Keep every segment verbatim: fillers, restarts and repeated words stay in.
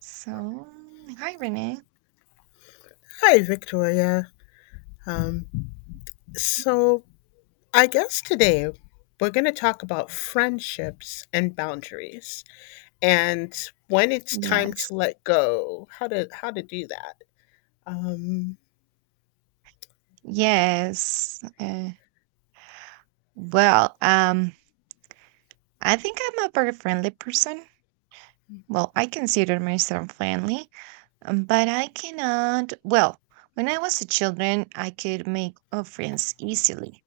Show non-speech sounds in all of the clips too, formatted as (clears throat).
So, hi Renee. Hi, Victoria. Um, so, I guess today we're going to talk about friendships and boundaries, and when it's time Yes. to let go, how to how to do that. Um, Yes. Uh, well, um, I think I'm a very friendly person. Well, I consider myself friendly, um, but I cannot. Well, when I was a children, I could make uh, friends easily.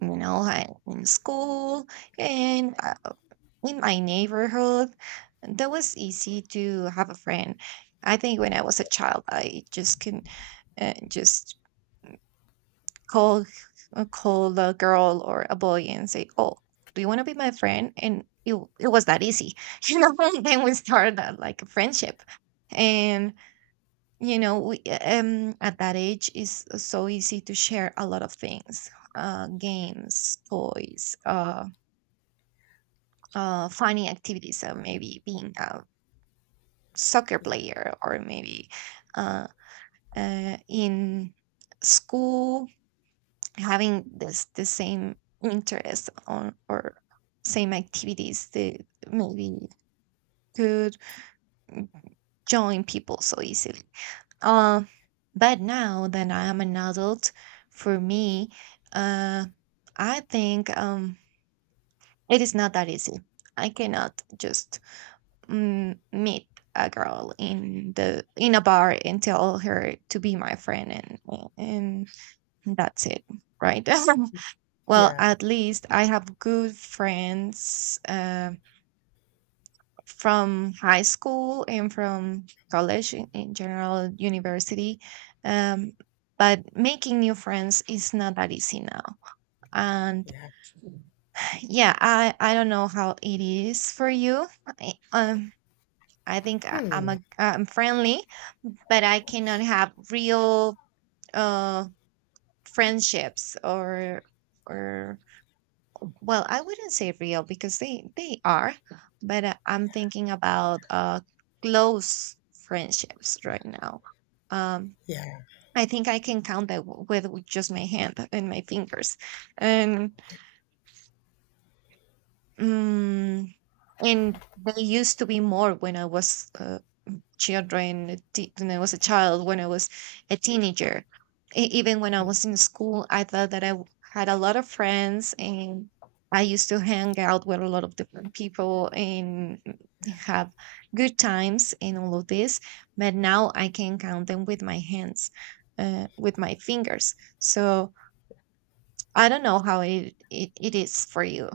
You know, I, in school and uh, in my neighborhood, that was easy to have a friend. I think when I was a child, I just can uh, just call uh, call the girl or a boy and say, "Oh, do you want to be my friend?" And it it was that easy, (laughs) you know. And then we started uh, like a friendship, and you know, we um at that age is so easy to share a lot of things, uh, games, toys, uh, uh, funny activities, uh, maybe being a soccer yeah, player or maybe uh, uh in school having this the same interest on or same activities that maybe could join people so easily. Uh, but now that I am an adult, for me, uh, I think um, it is not that easy. I cannot just mm, meet a girl in the in a bar and tell her to be my friend and and that's it, right? (laughs) Well, yeah, at least I have good friends um, from high school and from college in, in general, university. Um, but making new friends is not that easy now. And yeah. yeah, I, I don't know how it is for you. I, um, I think I, I'm Hmm. a I'm friendly, but I cannot have real uh friendships or or well, I wouldn't say real because they they are, but uh, I'm thinking about uh close friendships right now. Um, Yeah. I think I can count that w- with with just my hand and my fingers, and mm and they used to be more when I was uh, children te- when I was a child, when I was a teenager. E- even when I was Hmm. in school, I thought that I w- had a lot of friends and I used to hang out with a lot of different people and have good times and all of this. But now I can count them with my hands, uh, with my fingers. So I don't know how it, it, it is for you.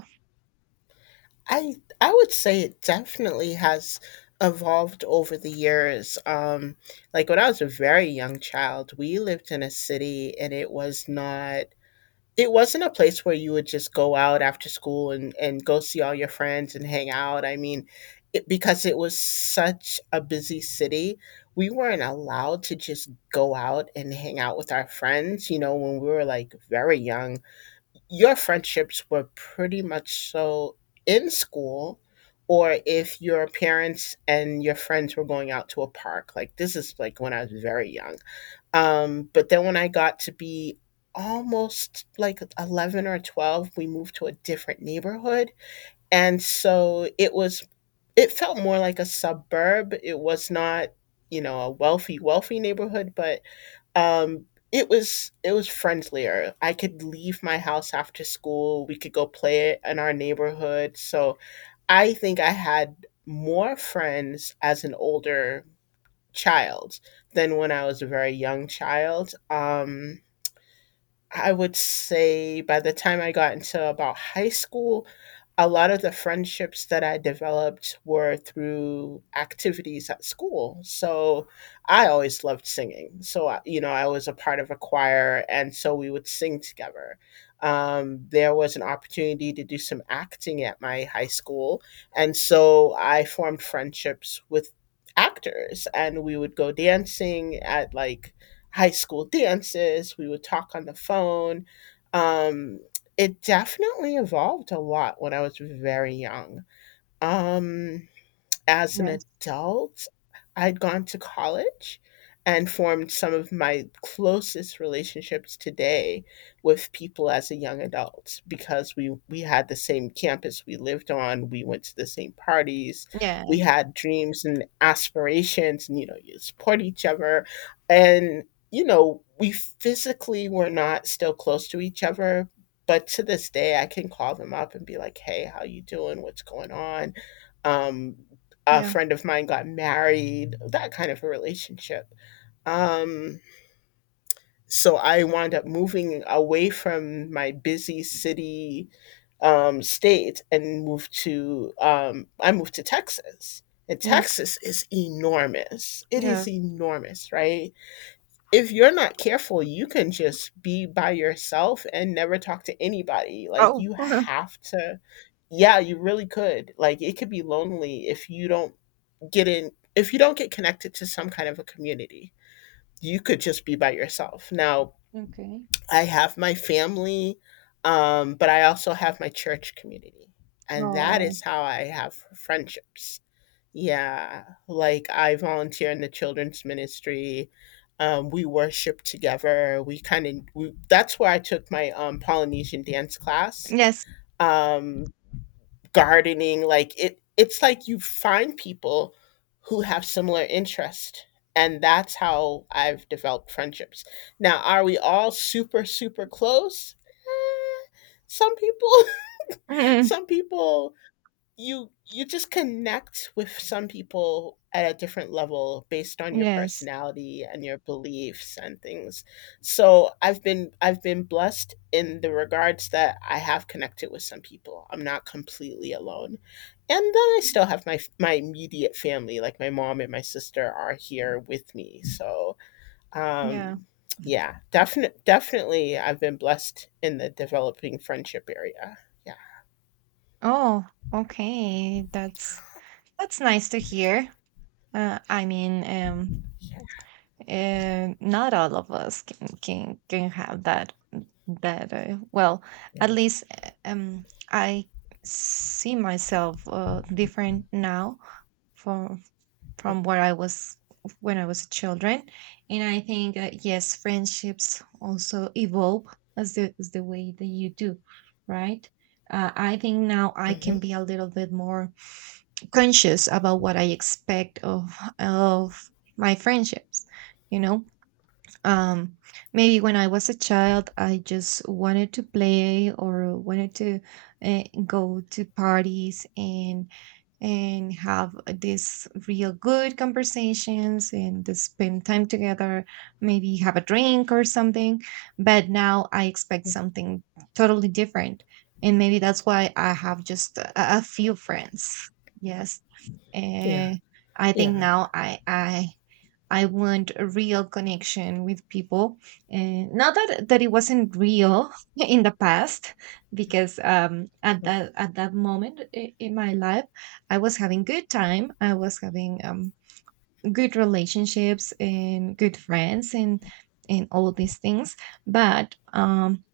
I I would say it definitely has evolved over the years. Um, like when I was a very young child, we lived in a city, and it was not. It wasn't a place where you would just go out after school and and go see all your friends and hang out. I mean, it, because it was such a busy city, we weren't allowed to just go out and hang out with our friends, you know, when we were like very young. Your friendships were pretty much so in school, or if your parents and your friends were going out to a park. Like, this is like when I was very young. Um, but then when I got to be almost like eleven or twelve, we moved to a different neighborhood. And so it was, it felt more like a suburb. It was not, you know, a wealthy, wealthy neighborhood, but um, it was it was friendlier. I could leave my house after school. We could go play it in our neighborhood. So I think I had more friends as an older child than when I was a very young child. Um, I would say by the time I got into about high school, a lot of the friendships that I developed were through activities at school. So I always loved singing. So, I- you know, I was a part of a choir, and so we would sing together. Um, there was an opportunity to do some acting at my high school. And so I formed friendships with actors, and we would go dancing at like high school dances. We would talk on the phone. Um, it definitely evolved a lot when I was very young. Um, as an Yes. adult, I'd gone to college and formed some of my closest relationships today with people as a young adult, because we we had the same campus we lived on, we went to the same parties, Yeah. we had dreams and aspirations, and you know, you support each other. And you know, we physically were not still close to each other, but to this day I can call them up and be like, "Hey, how you doing? What's going on?" Um a Yeah. friend of mine got married, that kind of a relationship. Um, so I wound up moving away from my busy city, um, state, and moved to um, I moved to Texas. And Mm, Texas is enormous. It is yes. enormous, right? If you're not careful, you can just be by yourself and never talk to anybody. Like, Oh. you (laughs) have to, yeah, you really could. Like, it could be lonely if you don't get in if you don't get connected to some kind of a community. You could just be by yourself. Now Okay. I have my family, um, but I also have my church community, and that Oh. is how I have friendships. Yeah, like I volunteer in the children's ministry. Um, we worship together. We kind of we, That's where I took my um, Polynesian dance class, Yes. um, gardening. Like, it it's like you find people who have similar interest, and that's how I've developed friendships. Now, are we all super super close? Eh, some people (laughs) (laughs) some people, you you just connect with some people at a different level based on your Yes. personality and your beliefs and things. So I've been I've been blessed in the regards that I have connected with some people. I'm not completely alone. And then I still have my my immediate family, like my mom and my sister are here with me. So Yeah. um yeah, definitely definitely I've been blessed in the developing friendship area. Yeah. Oh, okay. That's that's nice to hear. Uh, I mean, um, Yeah. (laughs) uh, not all of us can can can have that that uh, well, Yeah. at least uh, um I see myself uh, different now from from where I was when I was a children, and I think uh, yes, friendships also evolve as the as the way that you do, right? Uh, I think now I Mhm. can be a little bit more conscious about what I expect of of my friendships, you know um, maybe when I was a child, I just wanted to play or wanted to uh, go to parties and and have these real good conversations and to spend time together, maybe have a drink or something. But now I expect something totally different, and maybe that's why I have just a, a few friends. Yes, Yeah. and I think Yeah, now I I I want a real connection with people. And not that that it wasn't real (laughs) in the past, because um, at mhm, that at that moment i- in my life, I was having good time. I was having um, good relationships and good friends and and all these things. But um,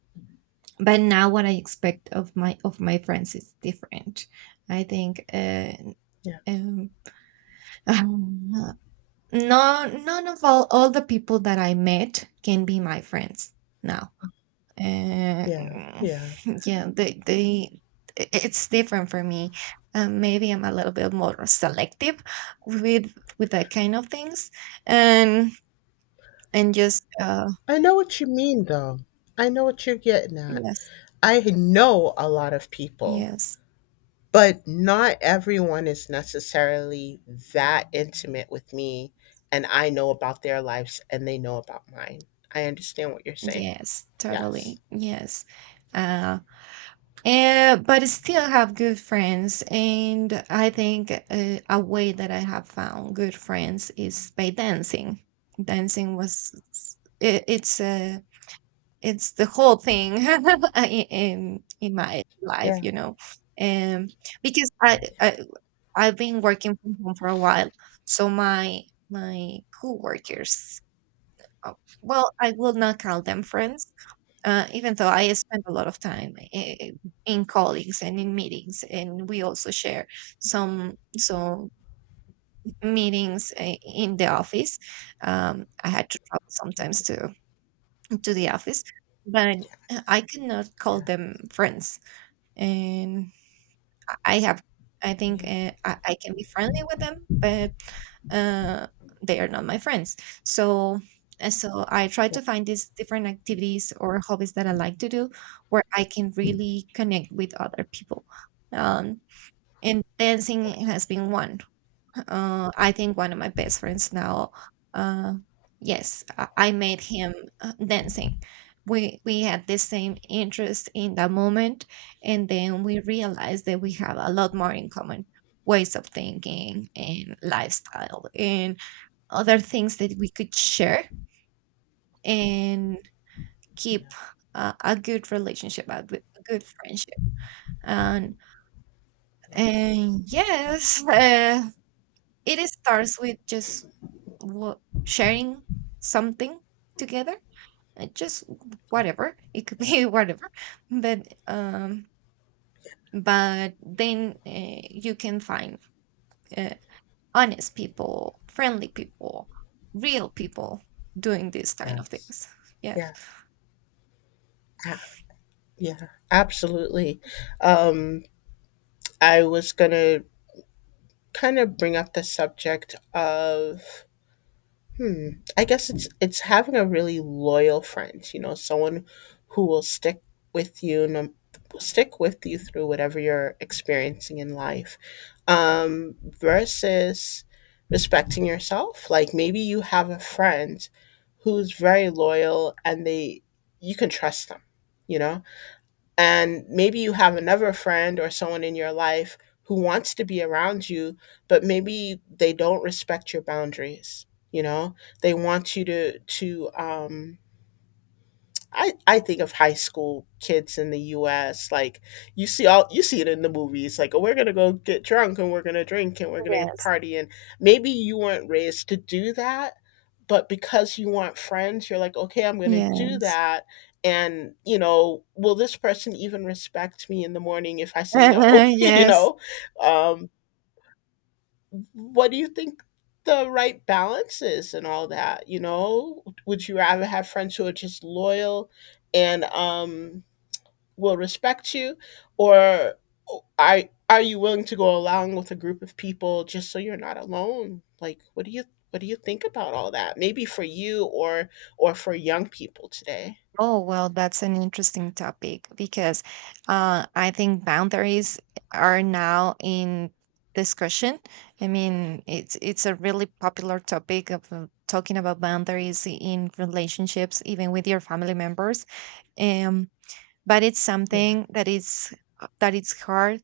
but now what I expect of my of my friends is different. I think. Uh, yeah, um, (laughs) No, none of all all the people that I met can be my friends now. Uh, yeah, (laughs) yeah. yeah, they they i- it's different for me. Um, maybe I'm a little bit more selective with with that kind of things, and and just uh I know what you mean, though. I know what you're getting at. yes, I know a lot of people, yes, but not everyone is necessarily that intimate with me, and I know about their lives and they know about mine. I understand what you're saying. yes, Yes. totally yes. Uh, And but still have good friends. And I think uh, a way that I have found good friends is by dancing. Dancing was s- i- it's uh, it's the whole thing (laughs) i- in in my life, Yeah. you know. Um, because I, I I've been working from home for a while, so my my coworkers, oh, well, I will not call them friends uh, even though I spend a lot of time in, in colleagues and in meetings, and we also share some some meetings uh, in the office. Um, I had to travel sometimes Mhm. to to the office, but I cannot call Yeah. them friends. And I have I think, Yeah. eh, I I can be friendly with them, but, uh, they are not my friends. So and so I try Yeah. to find these different activities or hobbies that I like to do where I can really connect with other people. Um, and dancing has been one. Uh, I think one of my best friends now. Uh, yes, I, I met him uh, dancing. We we had the same interest in that moment, and then we realized that we have a lot more in common ways of thinking and lifestyle and other things that we could share and keep Yeah. uh, a good relationship, a good, a good friendship. And Yeah. and yes, (laughs) uh, it starts with just lo- sharing something together, uh, just Yeah. whatever. It could Yeah. be (laughs) whatever, but um, but then uh, you can find uh, honest people, friendly people, real people doing these kind of Yes. things. Yes. Yeah. a- Yeah. Absolutely. Um, I was gonna kind of bring up the subject of hmm I guess it's it's having a really loyal friend. You know, someone who will stick with you, no, stick with you through whatever you're experiencing in life, um versus respecting yourself. Like, maybe you have a friend who's very loyal and they, you can trust them, you know. And maybe you have another friend or someone in your life who wants to be around you, but maybe they don't respect your boundaries. You know, they want you to to um, I I think of high school kids in the U S. Like, you see all you see it in the movies. Like, oh, we're gonna go get drunk and we're gonna drink and we're gonna Yes. party, and maybe you weren't raised to do that, but because you want friends, you're like, okay, I'm gonna do Yes. that. And you know, will this person even respect me in the morning if I say no? (laughs) (laughs) you Yes. know, um, what do you think the right balance is, and all that? You know, would you rather have friends who are just loyal and um will respect you, or are are you willing to go along with a group of people just so you're not alone? Like what do you what do you think about all that, maybe for you, or or for young people today? Oh, well, that's an interesting topic because uh, I think boundaries are now in discussion. I mean, it's it's a really popular topic of uh, talking about boundaries in relationships, even with your family members. Um, but it's something that is that it's hard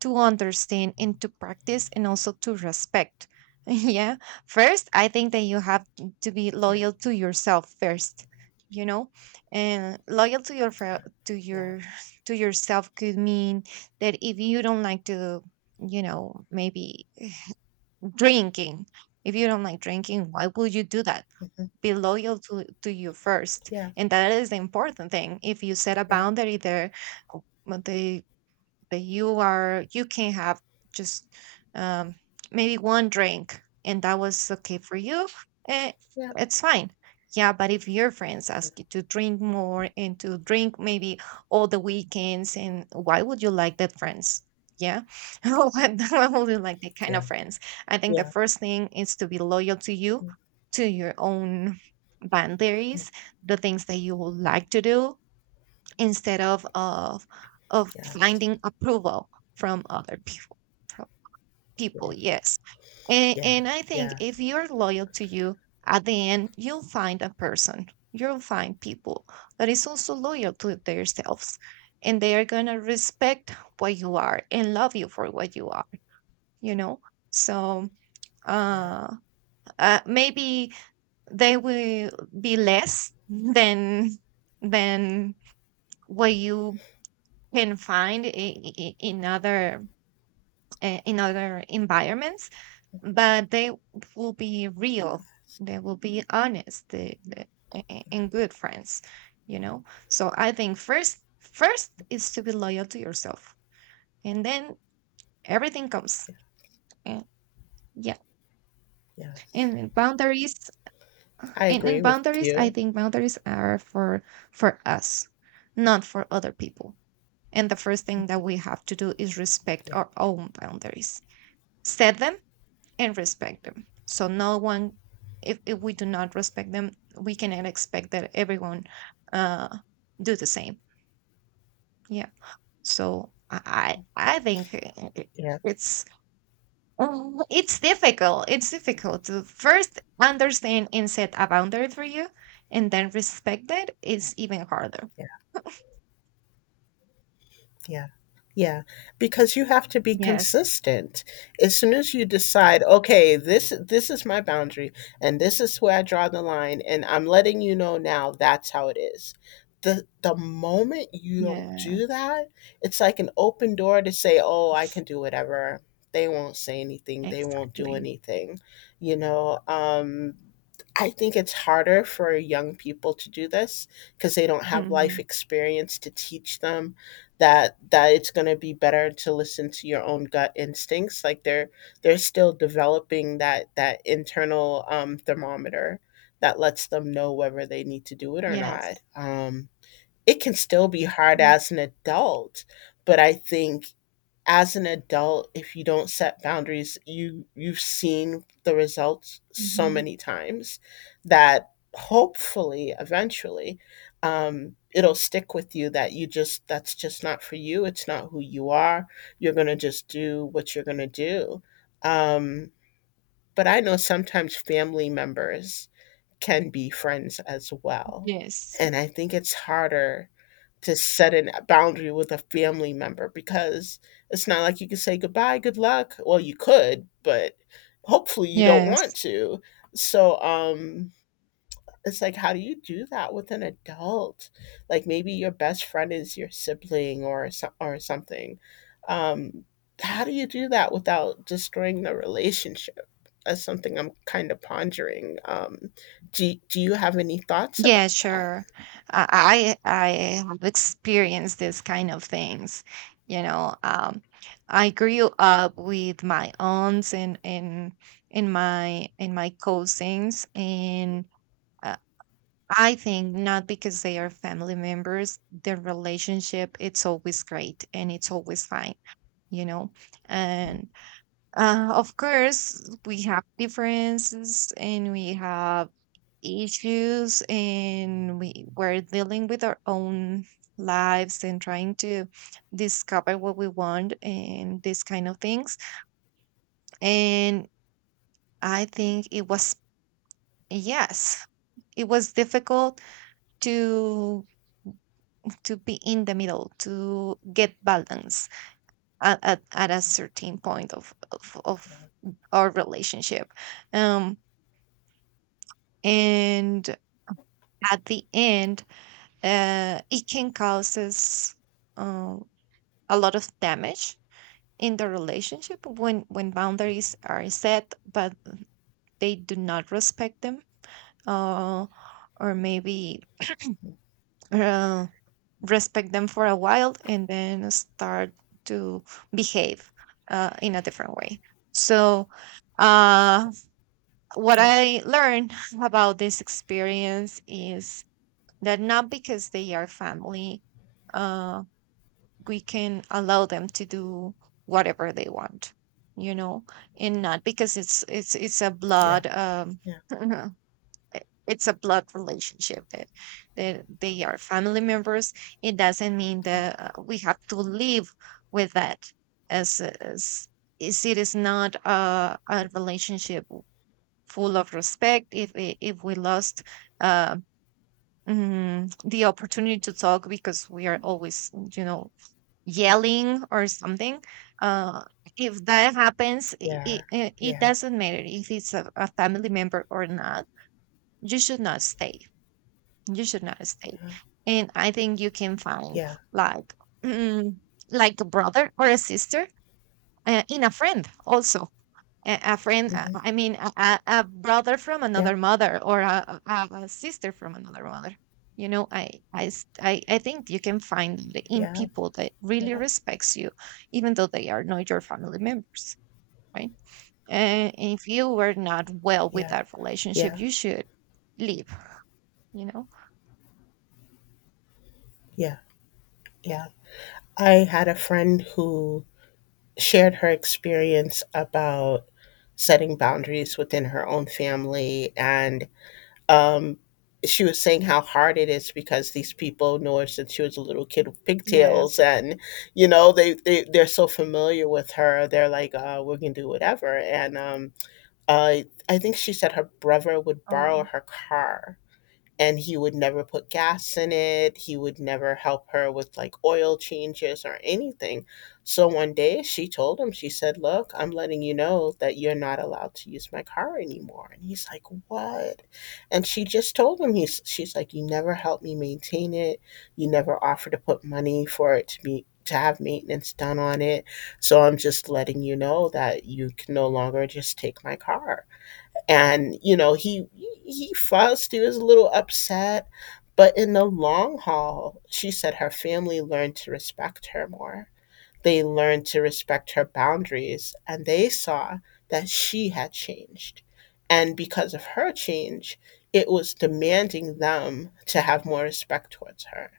to understand and to practice and also to respect. (laughs) Yeah. First, I think that you have to be loyal to yourself first, you know? And loyal to your fel- to your to yourself could mean that if you don't like to, you know, maybe drinking, if you don't like drinking, why would you do that? Be loyal to, to you first. Yeah, yeah, And that is the important thing. If you set a yeah, yeah, boundary there, o- the but you are you can have just um, maybe one drink and that was okay for you eh, yeah, it's fine. Yeah, but if your friends yeah, ask you to drink more and to drink maybe all the weekends, and why would you like that friends? Yeah. (laughs) why why would you like that kind yeah, yeah, of friends? I think the yeah, first thing is to be loyal to you, yeah, to your own mm, boundaries, the things that you would like to do instead of of of yes, finding approval from other people, from people. yeah, Yes, and, yeah, and I think yeah, if you're loyal to you, at the end you'll find a person, you'll find people that is also loyal to themselves, and they are going to respect what you are and love you for what you are, you know. So yeah, uh, uh maybe they will be less than than what you can find i- i- in other uh, in other environments, but they will be real, they will be honest. The the a- a- and good friends, you know. So I think first first is to be loyal to yourself, and then everything comes, yeah, and yeah, yes. and then boundaries. I and, agree and with boundaries, I you. think boundaries are for for us, not for other people, and the first thing that we have to do is respect Yeah, our own boundaries, set them and respect them. So no one, if, if we do not respect them, we cannot expect that everyone uh, do the same. Yeah. So I I I think it- yeah, it's um, it's difficult. It's difficult to first understand and set a boundary for you, and then respect that is even harder. yeah, yeah. Yeah, because you have to be Yes. consistent. As soon as you decide, okay, this this is my boundary, and this is where I draw the line, and I'm letting you know now that's how it is. The the moment you don't Yes. do that, it's like an open door to say, "Oh, I can do whatever." They won't say anything. They won't do Exactly. anything. You know, um I think it's harder for young people to do this because they don't have life Mhm. experience to teach them that that it's going to be better to listen to your own gut instincts. Like, they're they're still developing that that internal um, thermometer that lets them know whether they need to do it or not. Yes. Um, it can still be hard as an adult, but I think as an adult, if you don't set boundaries, you you've seen the results so Mhm. many times that hopefully eventually, um, it'll stick with you that you just, that's just not for you. It's not who you are. You're going to just do what you're going to do. um, but I know sometimes family members can be friends as well, Yes. and I think it's harder to set a boundary with a family member because it's not like you can say goodbye, good luck. Well, you could, but hopefully you don't want Yes. to. So, um, it's like, how do you do that with an adult? Like, maybe your best friend is your sibling, or so- or something. Um, how do you do that without destroying the relationship? That's something I'm kind of pondering. Um, do Do you have any thoughts Yeah, about that? sure. I I I have experienced this kind of things. You know, um, I grew up with my aunts and and in my in my cousins, and uh, I think not because they are family members, their relationship it's always great and it's always fine. You know, and uh, of course we have differences and we have issues and we we're dealing with our own lives and trying to discover what we want and these kind of things and I think it was yes, it was difficult to to be in the middle to get balance at, at, at a certain point of of, Yeah, of our relationship. Um and At the end uh it can cause us uh, a lot of damage in the relationship when when boundaries are set but they do not respect them, uh, or maybe yeah, uh, respect them for a while and then start to behave uh, in a different way. So uh, what yeah, I learned (laughs) about this experience is that not because they are family, uh, we can allow them to do whatever they want, you know and not because it's it's it's a yeah. blood um Yeah. (laughs) it- it's a blood relationship, that that they are family members, it doesn't mean that uh, we have to live with that. As as is it is not a, a relationship full of respect if i- if we lost uh, mm, the opportunity to talk because we are always, you know yelling or something. uh if that happens, it, Yeah, it, it yeah, doesn't matter if it's a, a family member or not. You should not stay. You should not stay. And I think you can find yeah, like mm, like a brother or a sister, uh, in a friend also. A, a friend, uh, mhm, I mean a, a a brother from yeah, another mother or a, a, a sister from another mother. You know I, I s- i I think you can find it in yeah, people that really yeah, respects you, even though they are not your family members, right? And if you were not well with yeah, that relationship, yeah, you should leave, you know? yeah, yeah. I had a friend who shared her experience about setting boundaries within her own family, and um, she was saying how hard it is because these people know her since she was a little kid with pigtails, Yes. and you know, they they they're so familiar with her. They're like, uh, "We to do whatever," and um, uh, I think she said her brother would borrow Oh, her car, and he would never put gas in it. He would never help her with like oil changes or anything. So one day she told him, she said, "Look, I'm letting you know that you're not allowed to use my car anymore." And he's like, "What?" And she just told him, he's, she's like, "You never helped me maintain it. You never offered to put money for it to be. To have maintenance done on it. So I'm just letting you know that you can no longer just take my car." And you know, he he fussed, he was a little upset, but in the long haul she said her family learned to respect her more. They learned to respect her boundaries, and they saw that she had changed, and because of her change, it was demanding them to have more respect towards her.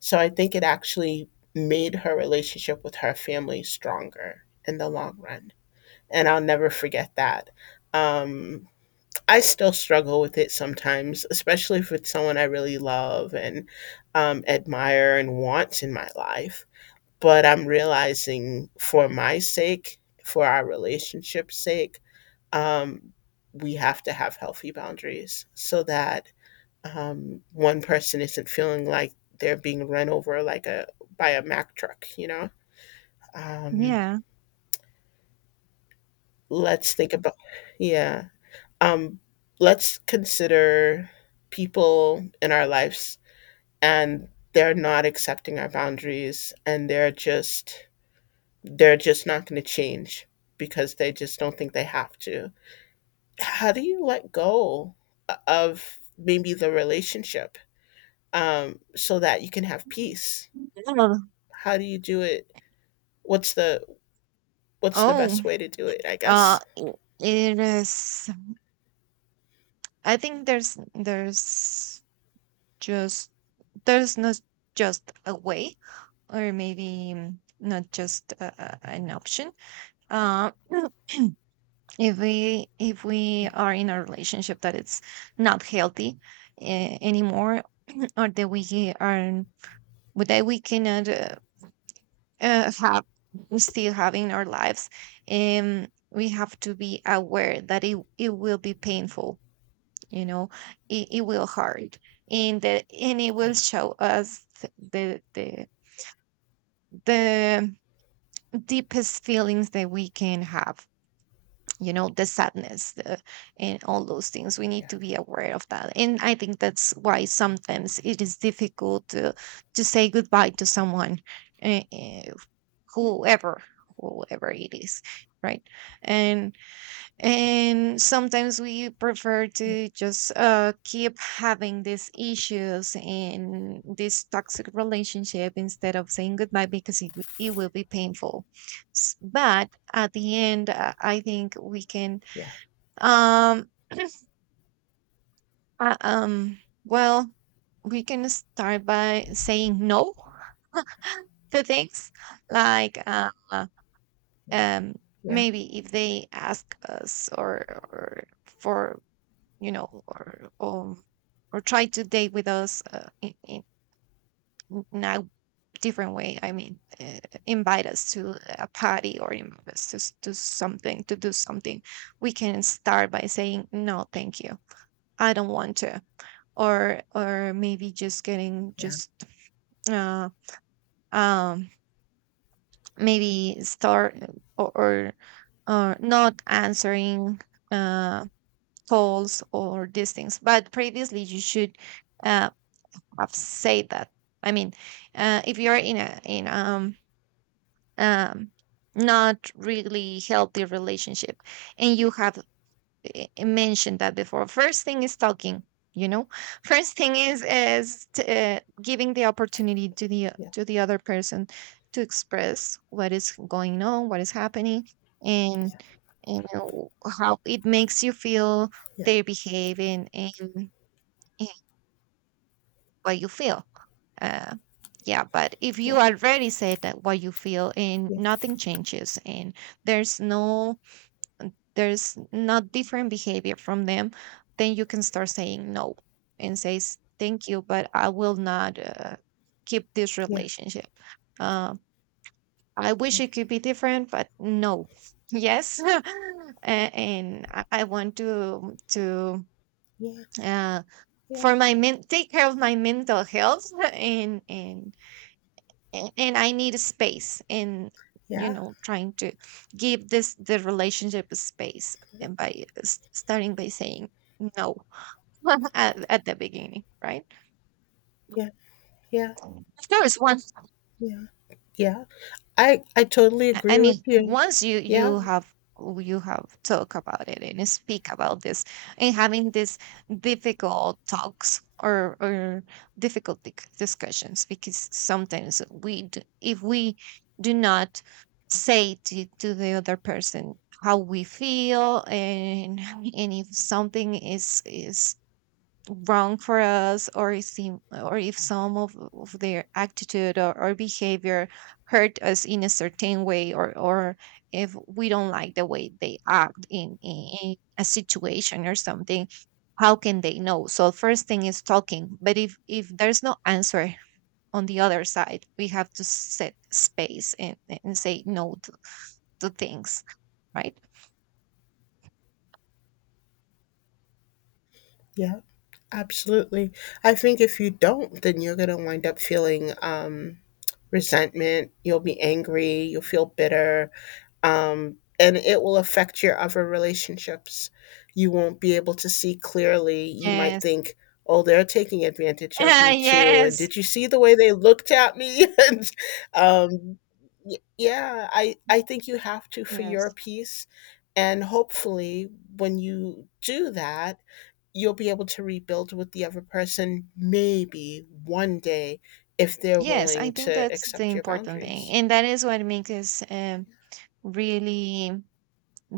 So I think it actually made her relationship with her family stronger in the long run, and I'll never forget that. um I still struggle with it sometimes, especially if it's someone I really love and um, admire and want in my life. But I'm realizing, for my sake, for our relationship's sake, um, we have to have healthy boundaries so that um, one person isn't feeling like they're being run over like a by a Mack truck, you know? Um, yeah. let's think about, yeah. Um, let's consider people in our lives, and they're not accepting our boundaries and they're just they're just not going to change because they just don't think they have to. How do you let go of maybe the relationship, um, so that you can have peace? Oh. How do you do it? What's the, what's the oh. best way to do it? I uh guess. i- it is, I think there's there's just, there's not just a way, or maybe mm, not just uh, uh, an option. uh, (clears throat) if we if we are in a relationship that it's not healthy uh, anymore, (clears throat) or that we are, but that we cannot uh, uh, have, still having our lives, um we have to be aware that it, it will be painful, you know. It, it will hurt, and that and it will Yeah. show us the the the deepest feelings that we can have, you know, the sadness, the, and all those things. We Yeah. need to be aware of that, and I think that's why sometimes it is difficult to to say goodbye to someone, uh, uh, whoever, whoever it is, right? and and sometimes we prefer to just uh, keep having these issues in this toxic relationship instead of saying goodbye because it, wi- it will be painful. S- But at the end, uh, I think we can, Yeah. um, uh, um, well, we can start by saying no to things, like uh, Yeah. um, Yeah. maybe if they ask us, or, or for, you know, or or, or try to date with us uh, in, in in a different way. I mean, uh, invite us to a party or invite us to s- to something, to do something. We can start by saying no, thank you, I don't want to, or or maybe just getting Yeah. just uh, um maybe start, or or, or not answering uh calls or these things. But previously you should uh, have said that. I mean, uh, if you're in a in um um not really healthy relationship, and you have eh, eh, mentioned that before. First thing is talking. You know, (laughs) first thing is is t- uh, giving the opportunity to the Yeah. to the other person to express what is going on, what is happening, and and how it makes you feel, Yeah. their behaving, and what you feel. Uh, yeah, but if you Yeah. already said that, what you feel and Yeah. nothing changes, and there's no there's not different behavior from them, then you can start saying no and says thank you, but I will not, uh, keep this Yeah. relationship. Uh, I Yeah. wish it could be different, but no. (laughs) Yes. (laughs) A- and I I want to to Yeah, uh, yeah, for my men- take care of my mental health (laughs) and and a- and I need a space, and you yeah, know, trying to give this, the relationship, a space, and by s- starting by saying no. (laughs) at, at the beginning, right? yeah, yeah, Of course, once, yeah, yeah. I I totally I I agree with mean, you. once you Yeah, you have, oh, you have talk about it and speak about this, and having these difficult talks, or or difficult dic- discussions. Because sometimes we d- if we do not say to, to the other person how we feel, and (laughs) and if something is is wrong for us, or if seem, or if some of, of their attitude, or, or behavior hurt us in a certain way, or or if we don't like the way they act in, in, in a situation or something, how can they know? So first thing is talking, but if if there's no answer on the other side, we have to set space, and, and say no to, to things, right? yeah, absolutely. I think if you don't, then you're gonna wind up feeling um, resentment. You'll be angry. You'll feel bitter. Um, and it will affect your other relationships. You won't be able to see clearly. You might Yes. think, "Oh, they're taking advantage of me too. And (laughs) Yes. did you see the way they looked at me?" (laughs) and um, y- yeah, I I think you have to, for your Yes. peace. And hopefully, when you do that, you'll be able to rebuild with the other person. Maybe one day, if they're Yes, I willing think to that's the accept your important thing. boundaries. And that is what makes us, um, really,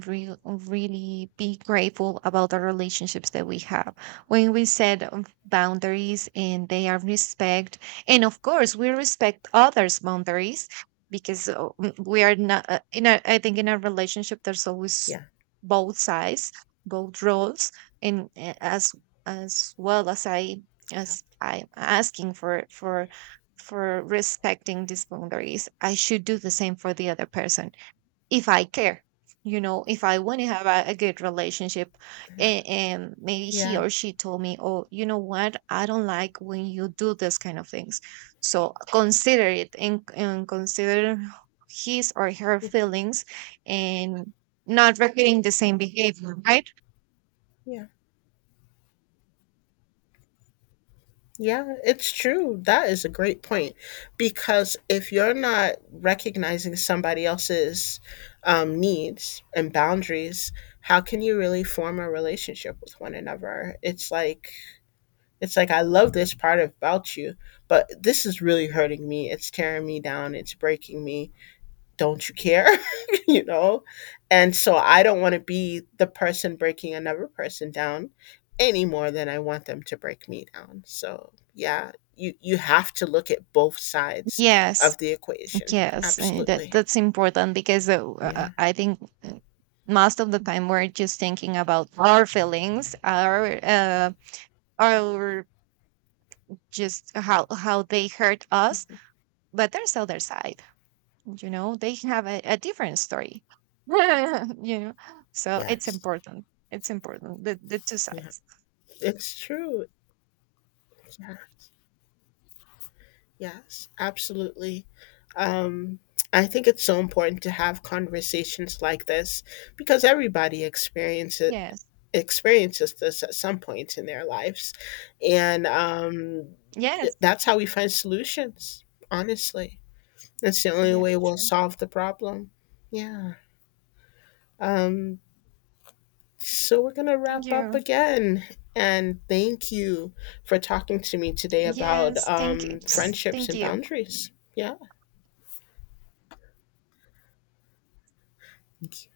real really be grateful about the relationships that we have. When we set, um, boundaries and they are respect, and of course we respect others boundaries. Because uh, m- we are not, uh, in a, I think in a relationship there's always Yeah, both sides, both roles. And uh, as as well as I, as I'm asking for, for for respecting these boundaries, I should do the same for the other person, if I care. You know, if I want to have a, a good relationship, and, and maybe he yeah, or she told me, "Oh, you know what? I don't like when you do this kind of things." So consider it, and, and consider his or her feelings, and not repeating the same behavior, right? yeah. Yeah, it's true. That is a great point, because if you're not recognizing somebody else's um, needs and boundaries, how can you really form a relationship with one another? It's like it's like I love this part about you, but this is really hurting me. It's tearing me down. It's breaking me, don't you care? (laughs) you know? And so I don't want to be the person breaking another person down any more than I want them to break me down. So, yeah, you you have to look at both sides of Yes, the equation. yes, uh, that Absolutely. that's important because uh, uh, Yeah. I think uh, most of the time we're just thinking about our feelings, our uh, our just how how they hurt us. But there's other side, you know, they have a, a different story. (laughs) You know, so it's Yes. important, it's important, the, the two Yeah. sides. It's true. Yeah. Yes, absolutely. Um, I think it's so important to have conversations like this because everybody experience it, Yes. experiences this at some point in their lives. And um, Yes. it- that's how we find solutions, honestly. That's the only Yeah, way we'll sure. solve the problem. Yeah. Um, so we're going to Thank wrap up you. again. And thank you for talking to me today about Yes, thank you. um, friendships Thank and you. boundaries. Yeah. Thank